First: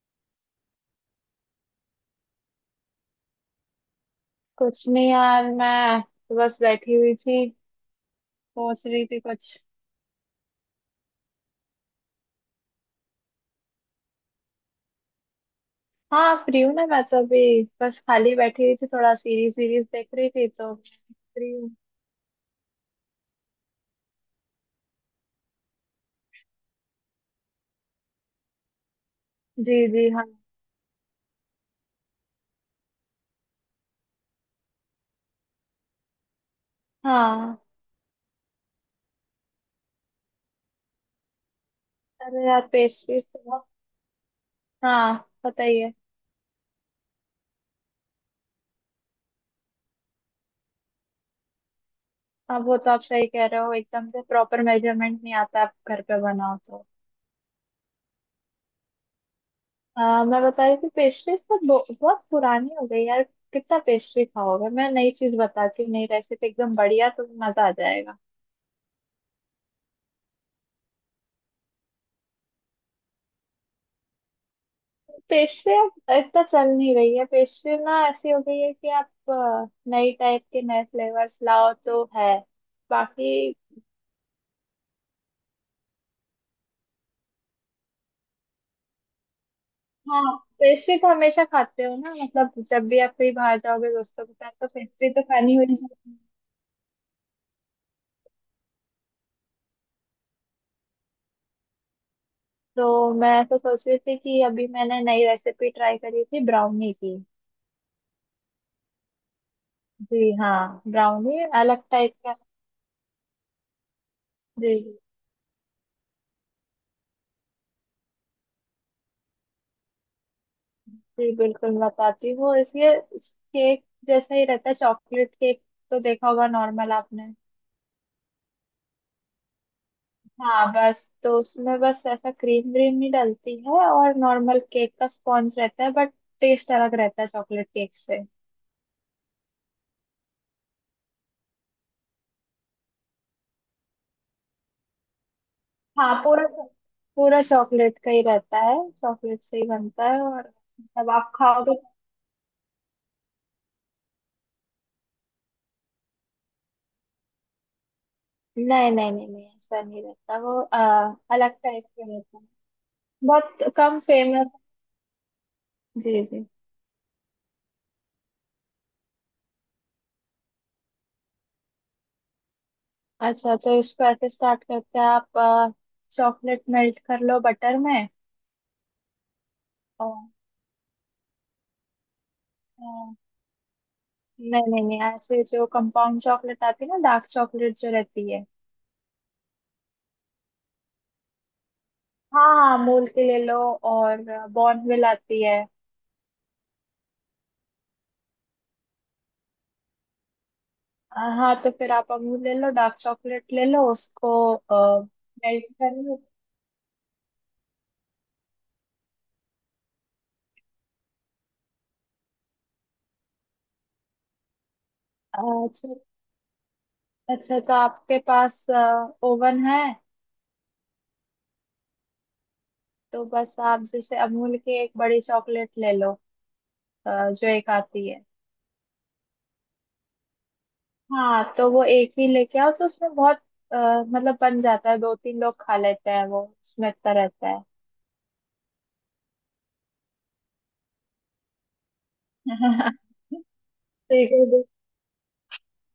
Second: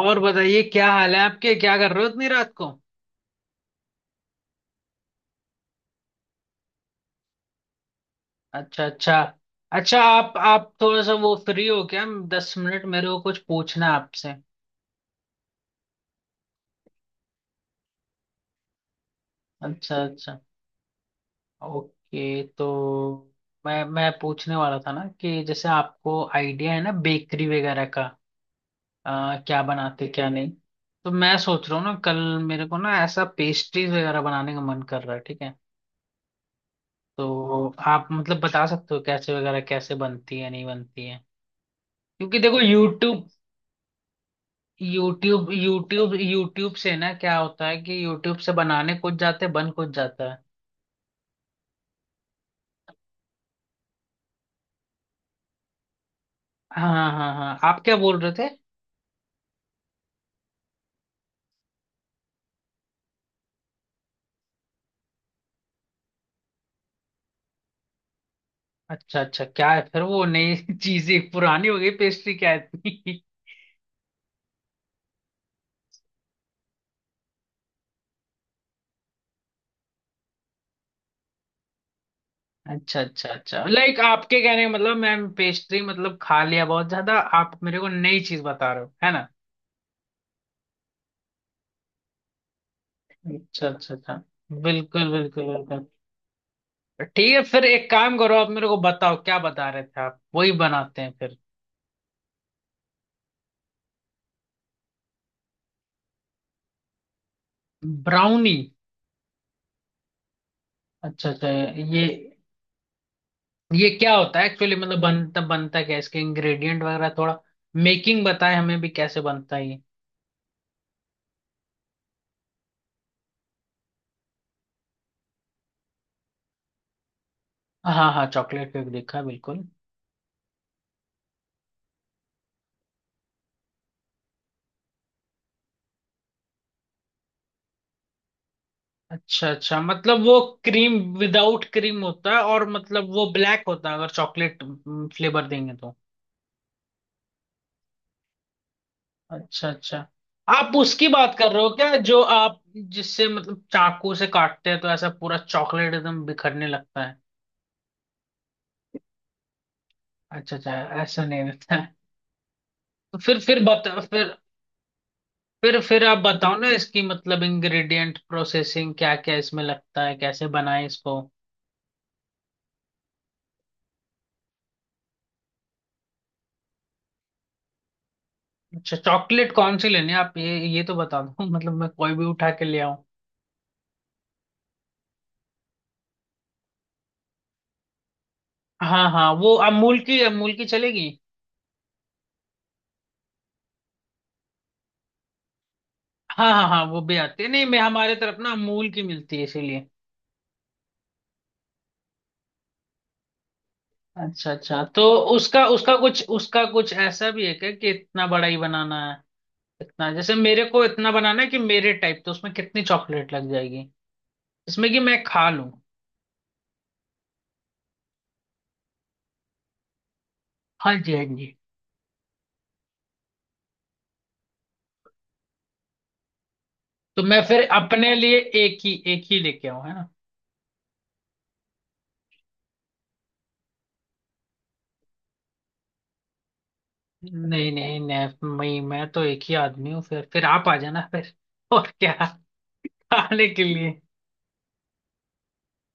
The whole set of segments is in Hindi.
और बताइए, क्या हाल है आपके? क्या कर रहे हो इतनी रात को? कुछ नहीं यार, मैं तो बस बैठी हुई थी। सोच अच्छा रही अच्छा। थी कुछ। अच्छा, आप थोड़ा सा वो फ्री हो क्या? 10 मिनट मेरे को कुछ पूछना है आपसे। हाँ, फ्री हूँ ना। मैं तो अभी बस खाली बैठी हुई थी, थोड़ा सीरीज सीरीज अच्छा देख रही अच्छा। थी तो फ्री हूँ। ओके, तो मैं पूछने वाला था ना कि जैसे आपको आइडिया है ना बेकरी वगैरह का, क्या जी बनाते जी हाँ क्या नहीं। तो मैं सोच रहा हूँ ना कल मेरे को ना ऐसा पेस्ट्रीज वगैरह बनाने का मन कर रहा है, ठीक है? हाँ। तो आप मतलब बता सकते हो कैसे वगैरह, कैसे बनती है नहीं बनती है। क्योंकि अरे देखो, यार, YouTube पेस्ट्रीज तो बहुत। हाँ, यूट्यूब पता ही है। यूट्यूब यूट्यूब से ना क्या होता है कि यूट्यूब से बनाने कुछ जाते हैं, बन कुछ जाता है। अब वो तो आप सही कह रहे हो, एकदम से प्रॉपर मेजरमेंट नहीं आता आप घर पे बनाओ तो। हाँ हाँ हाँ, आप क्या बोल रहे थे? मैं बता रही थी, पेस्ट्रीज तो बहुत पुरानी हो गई यार। कितना पेस्ट्री खाओगे, मैं नई चीज बताती हूँ, नई रेसिपी एकदम बढ़िया, तो मजा आ जाएगा। अच्छा अच्छा, क्या है फिर वो नई चीजें, पुरानी हो गई पेस्ट्री क्या है इतनी? पेशवे अब इतना चल नहीं रही है। पेशवे ना ऐसी हो गई है कि आप नई टाइप के नए फ्लेवर्स लाओ तो है अच्छा अच्छा बाकी। अच्छा, लाइक आपके कहने का मतलब मैम, पेस्ट्री मतलब खा लिया बहुत ज्यादा। आप मेरे को नई चीज बता रहे हो, है ना? हाँ, पेस्ट्री तो हमेशा खाते हो ना, मतलब जब भी आप कहीं बाहर अच्छा जाओगे अच्छा अच्छा। दोस्तों के साथ तो बिल्कुल पेस्ट्री तो बिल्कुल खानी हो ही बिल्कुल। जाती है। ठीक है फिर, एक काम करो, आप मेरे को बताओ क्या बता रहे थे आप, वही बनाते हैं फिर। तो मैं तो सोच रही थी कि अभी मैंने नई रेसिपी ट्राई करी थी ब्राउनी की। ब्राउनी? जी हाँ, अच्छा ब्राउनी अच्छा। अलग ये टाइप का। ये क्या होता है एक्चुअली? जी मतलब बनता बनता क्या है? इसके इंग्रेडिएंट वगैरह थोड़ा मेकिंग बताए, हमें भी कैसे बनता है ये? जी बिल्कुल बताती हूँ। इसलिए केक जैसा ही रहता है, चॉकलेट केक तो देखा होगा नॉर्मल आपने। हाँ हाँ, चॉकलेट केक देखा बिल्कुल। हाँ, बस तो उसमें बस ऐसा क्रीम व्रीम नहीं डलती है, और नॉर्मल केक का स्पॉन्ज रहता है बट टेस्ट अलग रहता है चॉकलेट केक से। अच्छा अच्छा, मतलब वो क्रीम विदाउट क्रीम होता है, और मतलब वो ब्लैक होता है अगर चॉकलेट फ्लेवर देंगे तो। हाँ, पूरा पूरा चॉकलेट का ही रहता है, चॉकलेट से ही अच्छा अच्छा। बनता है और आप उसकी मतलब आप बात कर रहे हो खाओगे। क्या जो आप, जिससे मतलब चाकू से काटते हैं तो ऐसा पूरा चॉकलेट एकदम बिखरने लगता है? नहीं नहीं नहीं नहीं, ऐसा नहीं रहता अच्छा वो। अच्छा। ऐसा नहीं अलग होता टाइप है? का रहता है। तो फिर बहुत कम बता फिर। फेमस। फिर आप जी जी, बताओ ना इसकी, मतलब इंग्रेडिएंट प्रोसेसिंग क्या क्या इसमें लगता है, कैसे बनाए इसको। अच्छा तो इसको ऐसे स्टार्ट करते हैं आप। चॉकलेट मेल्ट कर लो बटर में। अच्छा, चॉकलेट कौन सी लेनी और है आप, ये तो बता दो मतलब मैं कोई भी उठा के ले आऊं? नहीं नहीं नहीं, ऐसे जो कंपाउंड चॉकलेट आती है ना, डार्क चॉकलेट जो रहती है। हाँ हाँ, वो अमूल की, अमूल की चलेगी? हाँ हाँ, अमूल की ले लो। और बॉर्नविल आती है। हाँ हाँ हाँ, वो भी आती है, नहीं मैं हमारे तरफ ना अमूल की मिलती है इसीलिए। हाँ, तो फिर आप अमूल ले लो, डार्क चॉकलेट ले लो उसको अच्छा अच्छा। तो उसका मेल्ट कर उसका लो। कुछ, उसका कुछ ऐसा भी है क्या कि इतना बड़ा ही बनाना है? इतना जैसे मेरे को इतना बनाना है कि मेरे टाइप, तो उसमें कितनी चॉकलेट लग जाएगी इसमें कि मैं अ, खा लूं? अच्छा अच्छा, तो आपके पास ओवन है। हाँ जी हाँ जी। तो बस आप जैसे अमूल की एक बड़ी चॉकलेट ले लो, तो मैं जो फिर एक आती अपने है। लिए एक ही, एक ही लेके आऊं, है ना? हाँ, तो वो एक ही लेके आओ, तो उसमें बहुत मतलब बन जाता है, दो तीन लोग खा लेते हैं वो, उसमें इतना रहता है। नहीं नहीं नहीं, मैं तो एक ही आदमी हूँ, फिर आप आ जाना फिर और क्या, खाने के लिए। ठीक है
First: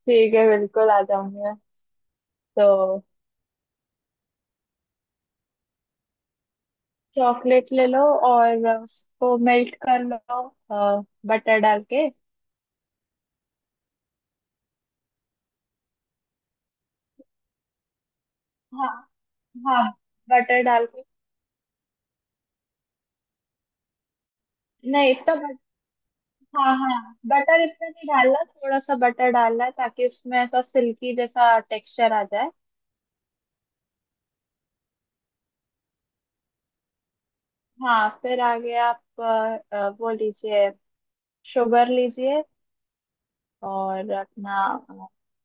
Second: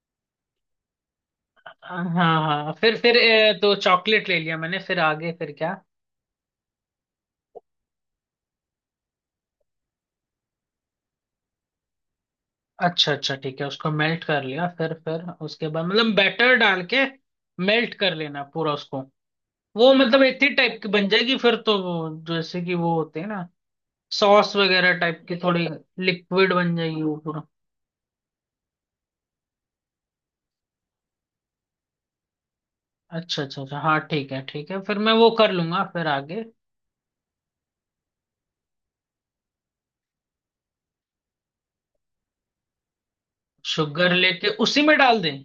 ठीक है, बिल्कुल आ जाऊंगी मैं। हाँ हाँ, फिर तो फिर तो चॉकलेट ले लिया मैंने, फिर आगे फिर क्या? चॉकलेट ले लो और उसको मेल्ट कर लो बटर डाल के। अच्छा अच्छा ठीक है, उसको मेल्ट कर लिया, फिर उसके बाद मतलब बैटर डाल के मेल्ट कर लेना पूरा हाँ उसको। हाँ, वो मतलब इतनी बटर टाइप डाल की के। बन जाएगी फिर तो, वो जैसे कि वो होते हैं ना सॉस वगैरह नहीं टाइप इतना की, बट थोड़ी लिक्विड हाँ बन जाएगी हाँ, वो पूरा? बटर इतना नहीं डालना, थोड़ा सा बटर डालना है ताकि उसमें ऐसा सिल्की जैसा टेक्सचर आ जाए। अच्छा अच्छा अच्छा हाँ, ठीक है ठीक है, फिर मैं वो कर लूंगा फिर आगे। हाँ फिर आगे आप वो लीजिए, शुगर लीजिए और शुगर लेके अपना उसी में अ, डाल दें?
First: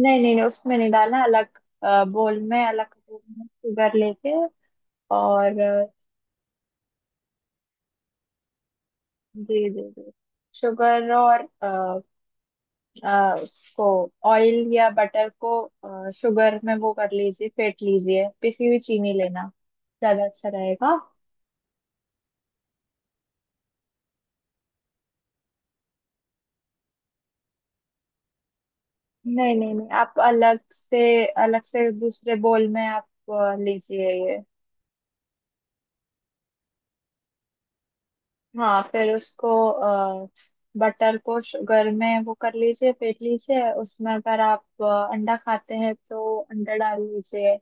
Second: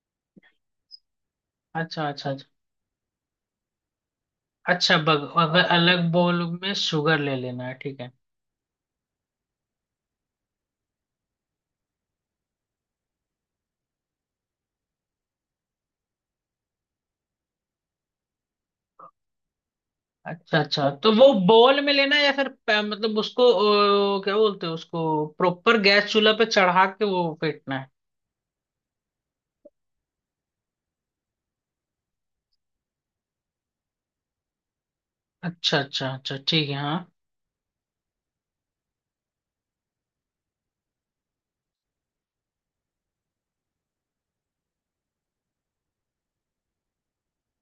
नहीं नहीं नहीं, उसमें नहीं डालना, अलग अच्छा अच्छा बोल अच्छा में, अलग कटोरी में शुगर लेके। अच्छा, बग और अगर अलग बोल में शुगर ले लेना है, ठीक है। जी जी जी, शुगर और उसको ऑयल या बटर को शुगर में वो कर लीजिए, फेंट लीजिए। पिसी हुई चीनी लेना ज्यादा अच्छा अच्छा अच्छा, रहेगा। तो वो बोल में लेना है या फिर मतलब उसको, क्या बोलते हैं उसको, प्रॉपर गैस चूल्हा पे चढ़ा के वो फेंटना है? नहीं नहीं नहीं, आप अलग से, अलग से दूसरे बोल में आप लीजिए ये। अच्छा अच्छा अच्छा ठीक है हाँ। हाँ फिर उसको बटर को शुगर में वो कर लीजिए फेंट लीजिए। उसमें अगर आप अंडा खाते हैं तो अंडा डाल लीजिए।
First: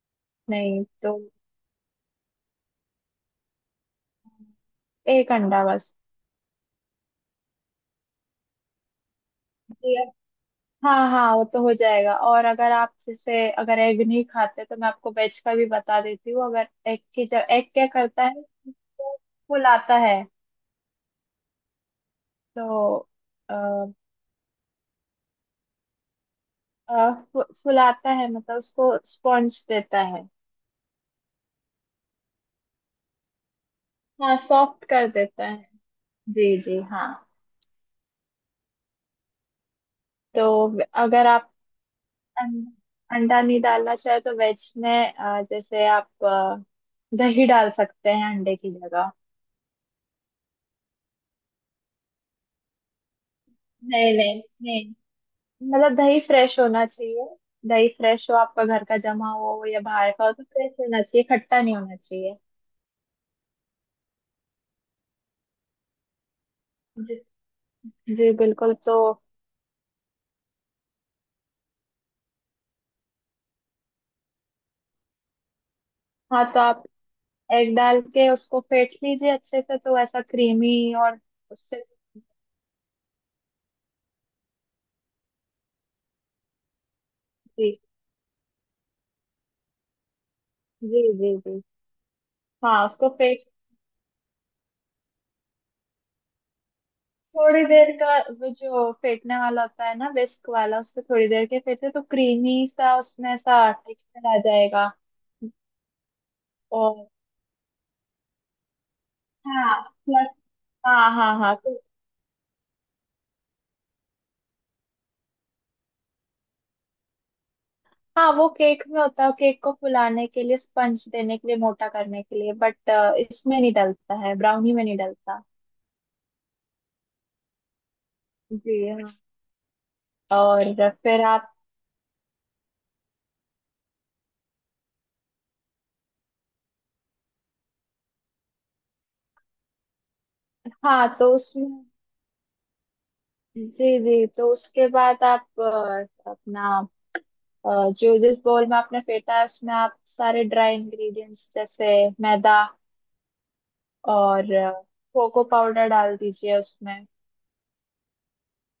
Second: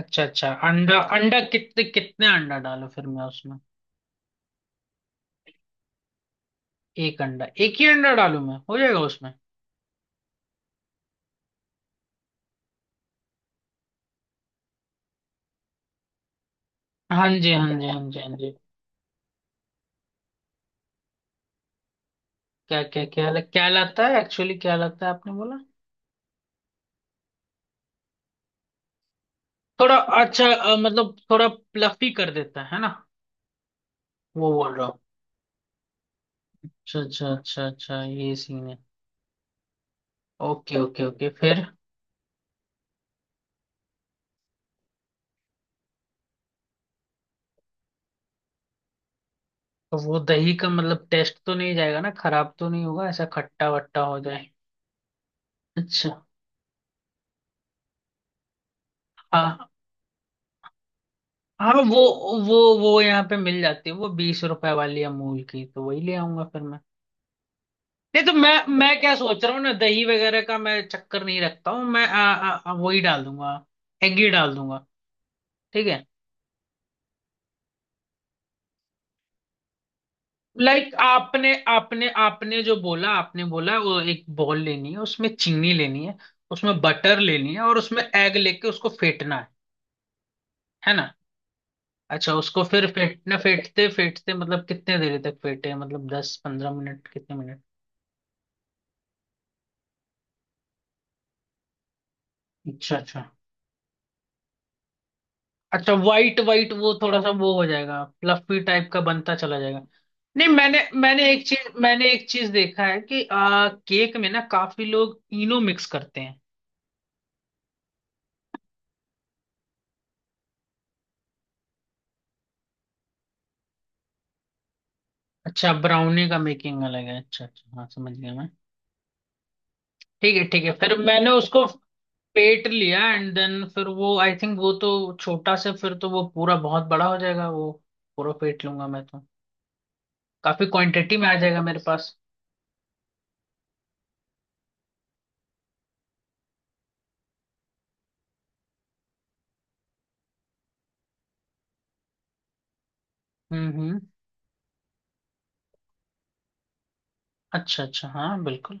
अच्छा अच्छा, नहीं अंडा तो अंडा कितने कितने अंडा डालो फिर मैं उसमें? एक अंडा बस। एक अंडा, एक ही अंडा डालूं मैं, हो जाएगा उसमें? हाँ हाँ, वो तो हो जाएगा। और अगर आप जैसे अगर एग नहीं खाते तो मैं आपको वेज का भी बता देती हूँ। अगर एग की हाँ जब जी एग हाँ जी क्या हाँ जी करता है, हाँ जी। वो फुलाता है। क्या तो क्या क्या अ, क्या लाता है एक्चुअली, क्या लाता है आपने बोला? फुलाता है, मतलब उसको स्पॉन्ज थोड़ा। देता है। अच्छा, मतलब थोड़ा प्लफी कर देता है ना? हाँ, वो बोल सॉफ्ट रहा हूँ। कर देता है। जी जी अच्छा हाँ। अच्छा अच्छा अच्छा, ये सीन है। तो ओके ओके अगर ओके, आप फिर। अंडा अंडा नहीं डालना चाहे तो वेज में, जैसे आप दही डाल सकते हैं अंडे की जगह। तो वो दही का मतलब टेस्ट तो नहीं जाएगा ना, खराब तो नहीं होगा, ऐसा खट्टा वट्टा नहीं हो नहीं जाए? नहीं, मतलब अच्छा। दही फ्रेश होना चाहिए। दही फ्रेश हो, आपका घर का जमा हुआ हो हाँ या बाहर का हो, तो फ्रेश होना चाहिए, खट्टा हाँ, नहीं होना वो चाहिए। वो वो यहाँ पे मिल जाती है, वो 20 रुपए वाली अमूल की, तो वही ले आऊंगा फिर मैं। जी नहीं जी तो मैं बिल्कुल। मैं तो क्या सोच रहा हूँ ना, दही वगैरह का मैं चक्कर नहीं रखता हूँ, मैं आ, आ, आ, वही डाल दूंगा, एग ही डाल दूंगा, ठीक है। हाँ, तो आप एग डाल के उसको फेंट लीजिए अच्छे से, तो ऐसा क्रीमी लाइक और आपने उससे आपने आपने जो बोला, आपने बोला वो एक बॉल लेनी है, उसमें चीनी लेनी है, उसमें बटर लेनी है, और जी उसमें एग लेके उसको फेंटना है ना? जी जी जी अच्छा, उसको हाँ। फिर उसको फेंटना, फेंट, फेंटते फेंटते मतलब कितने देर तक फेंटे, मतलब 10-15 मिनट, कितने मिनट? थोड़ी देर का वो जो फेंटने वाला होता है ना, विस्क वाला, उससे थोड़ी देर के फेंटे, तो क्रीमी सा अच्छा अच्छा उसमें ऐसा टेक्सचर आ जाएगा। अच्छा, वाइट वाइट वो और थोड़ा सा वो हो जाएगा, फ्लफी टाइप का बनता चला जाएगा। हाँ नहीं, मैंने हाँ हाँ हाँ, तो मैंने एक चीज देखा है कि केक में ना काफी लोग इनो मिक्स करते हैं। हाँ वो केक में होता है, केक को फुलाने के लिए, स्पंज देने के लिए, मोटा करने के लिए, बट इसमें नहीं डलता है, ब्राउनी में नहीं डलता। अच्छा, ब्राउनी का मेकिंग अलग है, अच्छा अच्छा हाँ समझ गया मैं। जी हाँ, ठीक है ठीक है, और फिर फिर मैंने आप उसको पेट लिया, एंड देन, फिर वो आई थिंक, वो तो छोटा से, फिर तो वो पूरा बहुत बड़ा हो जाएगा वो, पूरा पेट लूंगा मैं तो, काफी हाँ, क्वांटिटी में तो आ जाएगा उसमें मेरे पास। जी जी, तो उसके बाद आप अपना जो जिस बोल में आपने फेंटा है उसमें आप सारे ड्राई इंग्रेडिएंट्स जैसे मैदा हम्म। और कोको पाउडर डाल दीजिए उसमें। अच्छा अच्छा हाँ बिल्कुल।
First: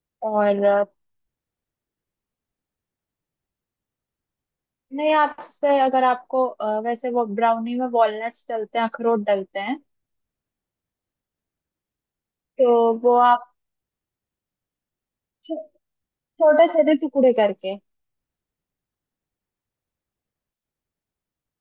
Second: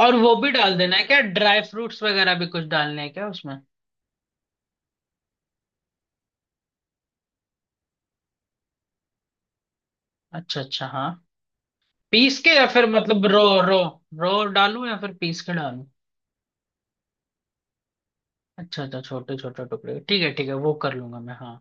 और वो भी और डाल देना है क्या, ड्राई फ्रूट्स वगैरह भी कुछ डालने हैं क्या उसमें? नहीं, आपसे अगर आपको वैसे वो ब्राउनी में वॉलनट्स डलते हैं, अखरोट डलते हैं अच्छा अच्छा हाँ, पीस के या तो फिर वो मतलब रो आप रो रो डालूं या फिर पीस के छो- डालूं? छोटे छोटे टुकड़े करके। अच्छा अच्छा, छोटे छोटे टुकड़े, ठीक है ठीक है, वो कर लूंगा मैं हाँ।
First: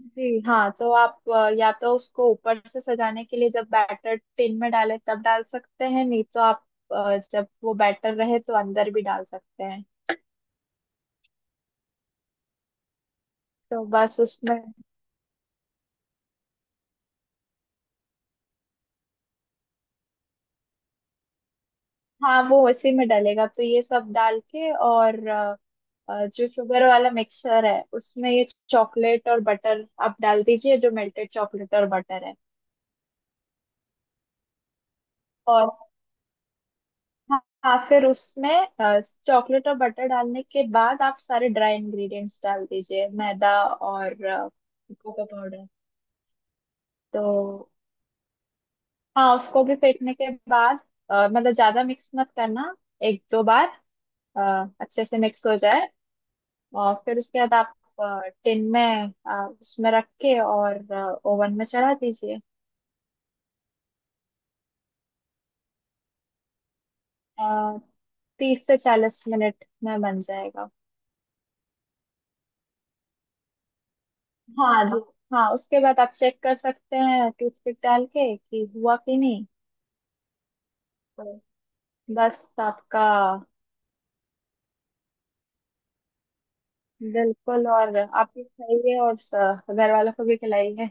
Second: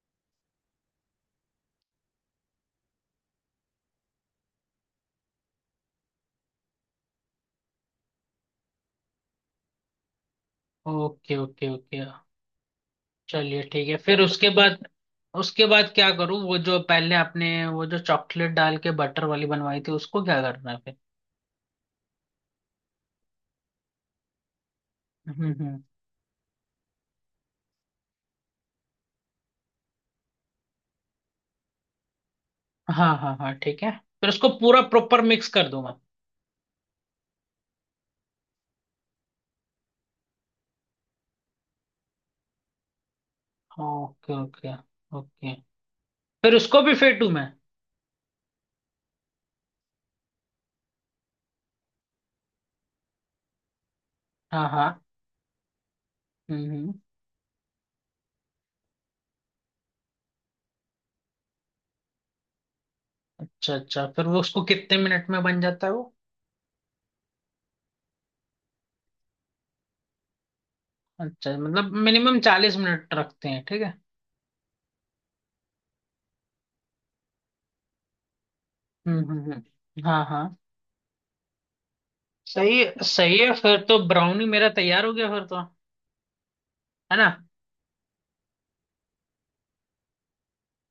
जी हाँ, तो आप या तो उसको ऊपर से सजाने के लिए जब बैटर टिन में डाले तब डाल सकते हैं, नहीं तो आप जब वो बैटर रहे तो अंदर भी डाल सकते हैं। ओके ओके ओके, चलिए तो ठीक है, बस फिर उसके उसमें बाद उसके बाद क्या करूँ? वो जो पहले आपने, वो जो चॉकलेट डाल के बटर वाली बनवाई थी, उसको क्या करना है फिर? हाँ, वो उसी में डलेगा। तो ये सब डाल के और हम्म। जो शुगर वाला मिक्सचर है उसमें ये चॉकलेट और बटर आप डाल दीजिए, जो मेल्टेड चॉकलेट और बटर है। हाँ हाँ हाँ ठीक है, फिर उसको पूरा प्रॉपर मिक्स कर और दूं मैं? हाँ हाँ, फिर उसमें चॉकलेट और बटर डालने के बाद आप सारे ड्राई इंग्रेडिएंट्स डाल दीजिए, मैदा और okay okay cocoa okay, powder. फिर उसको भी फेंटू मैं? तो हाँ, उसको भी फेंटने के बाद मतलब ज्यादा मिक्स मत करना, एक दो बार अ, हाँ हाँ। अच्छे से मिक्स हो जाए। हम्म। और फिर उसके बाद आप टिन में उसमें रख के और ओवन में चढ़ा दीजिए। अच्छा अच्छा, फिर वो उसको कितने मिनट में बन जाता है वो? 30 से 40 मिनट में बन जाएगा। अच्छा मतलब मिनिमम 40 मिनट रखते हैं, ठीक है। हाँ जी हाँ, उसके बाद आप चेक कर सकते हैं टूथपिक डाल के कि हुआ कि नहीं। हाँ हाँ। तो बस सही आपका सही है फिर तो, ब्राउनी मेरा तैयार हो गया फिर तो, है ना? बिल्कुल, और आप भी खाइए और घर वालों को भी खिलाइए।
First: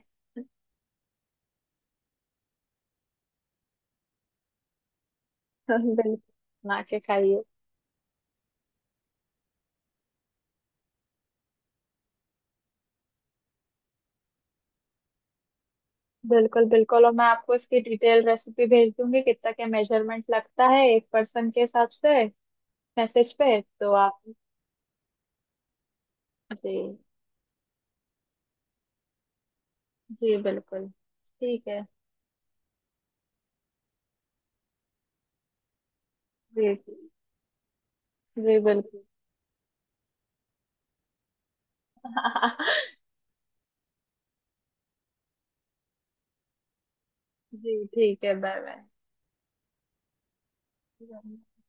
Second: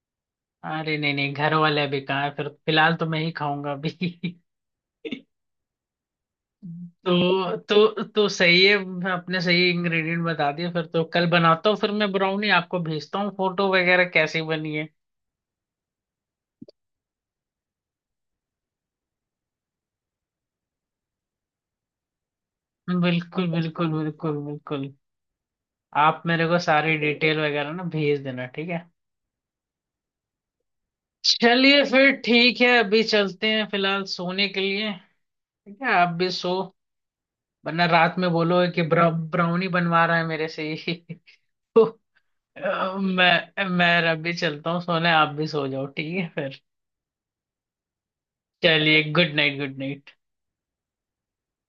अरे नहीं नहीं, घर वाले भी कहाँ है फिर, फिलहाल तो मैं ही खाऊंगा अभी बिल्कुल, बना के खाइए। तो सही है, आपने सही इंग्रेडिएंट बता दिए, फिर तो कल बनाता हूँ फिर मैं ब्राउनी, आपको भेजता हूँ फोटो वगैरह कैसी बनी है। बिल्कुल बिल्कुल, और मैं आपको इसकी डिटेल रेसिपी भेज दूंगी, कितना क्या मेजरमेंट लगता है एक पर्सन के हिसाब से, मैसेज बिल्कुल पे बिल्कुल तो आप बिल्कुल बिल्कुल, आप मेरे को सारी जी डिटेल वगैरह ना भेज देना, ठीक है? जी बिल्कुल। ठीक चलिए है फिर ठीक है, अभी चलते हैं फिलहाल सोने के लिए, ठीक है? आप भी सो, जी जी वरना रात में बोलो जी, कि बिल्कुल। ब्राउनी बनवा रहा है मेरे से ही मैं अभी चलता हूँ सोने, आप भी सो जाओ, ठीक है फिर? जी ठीक है, बाय चलिए, good night good night. Bye.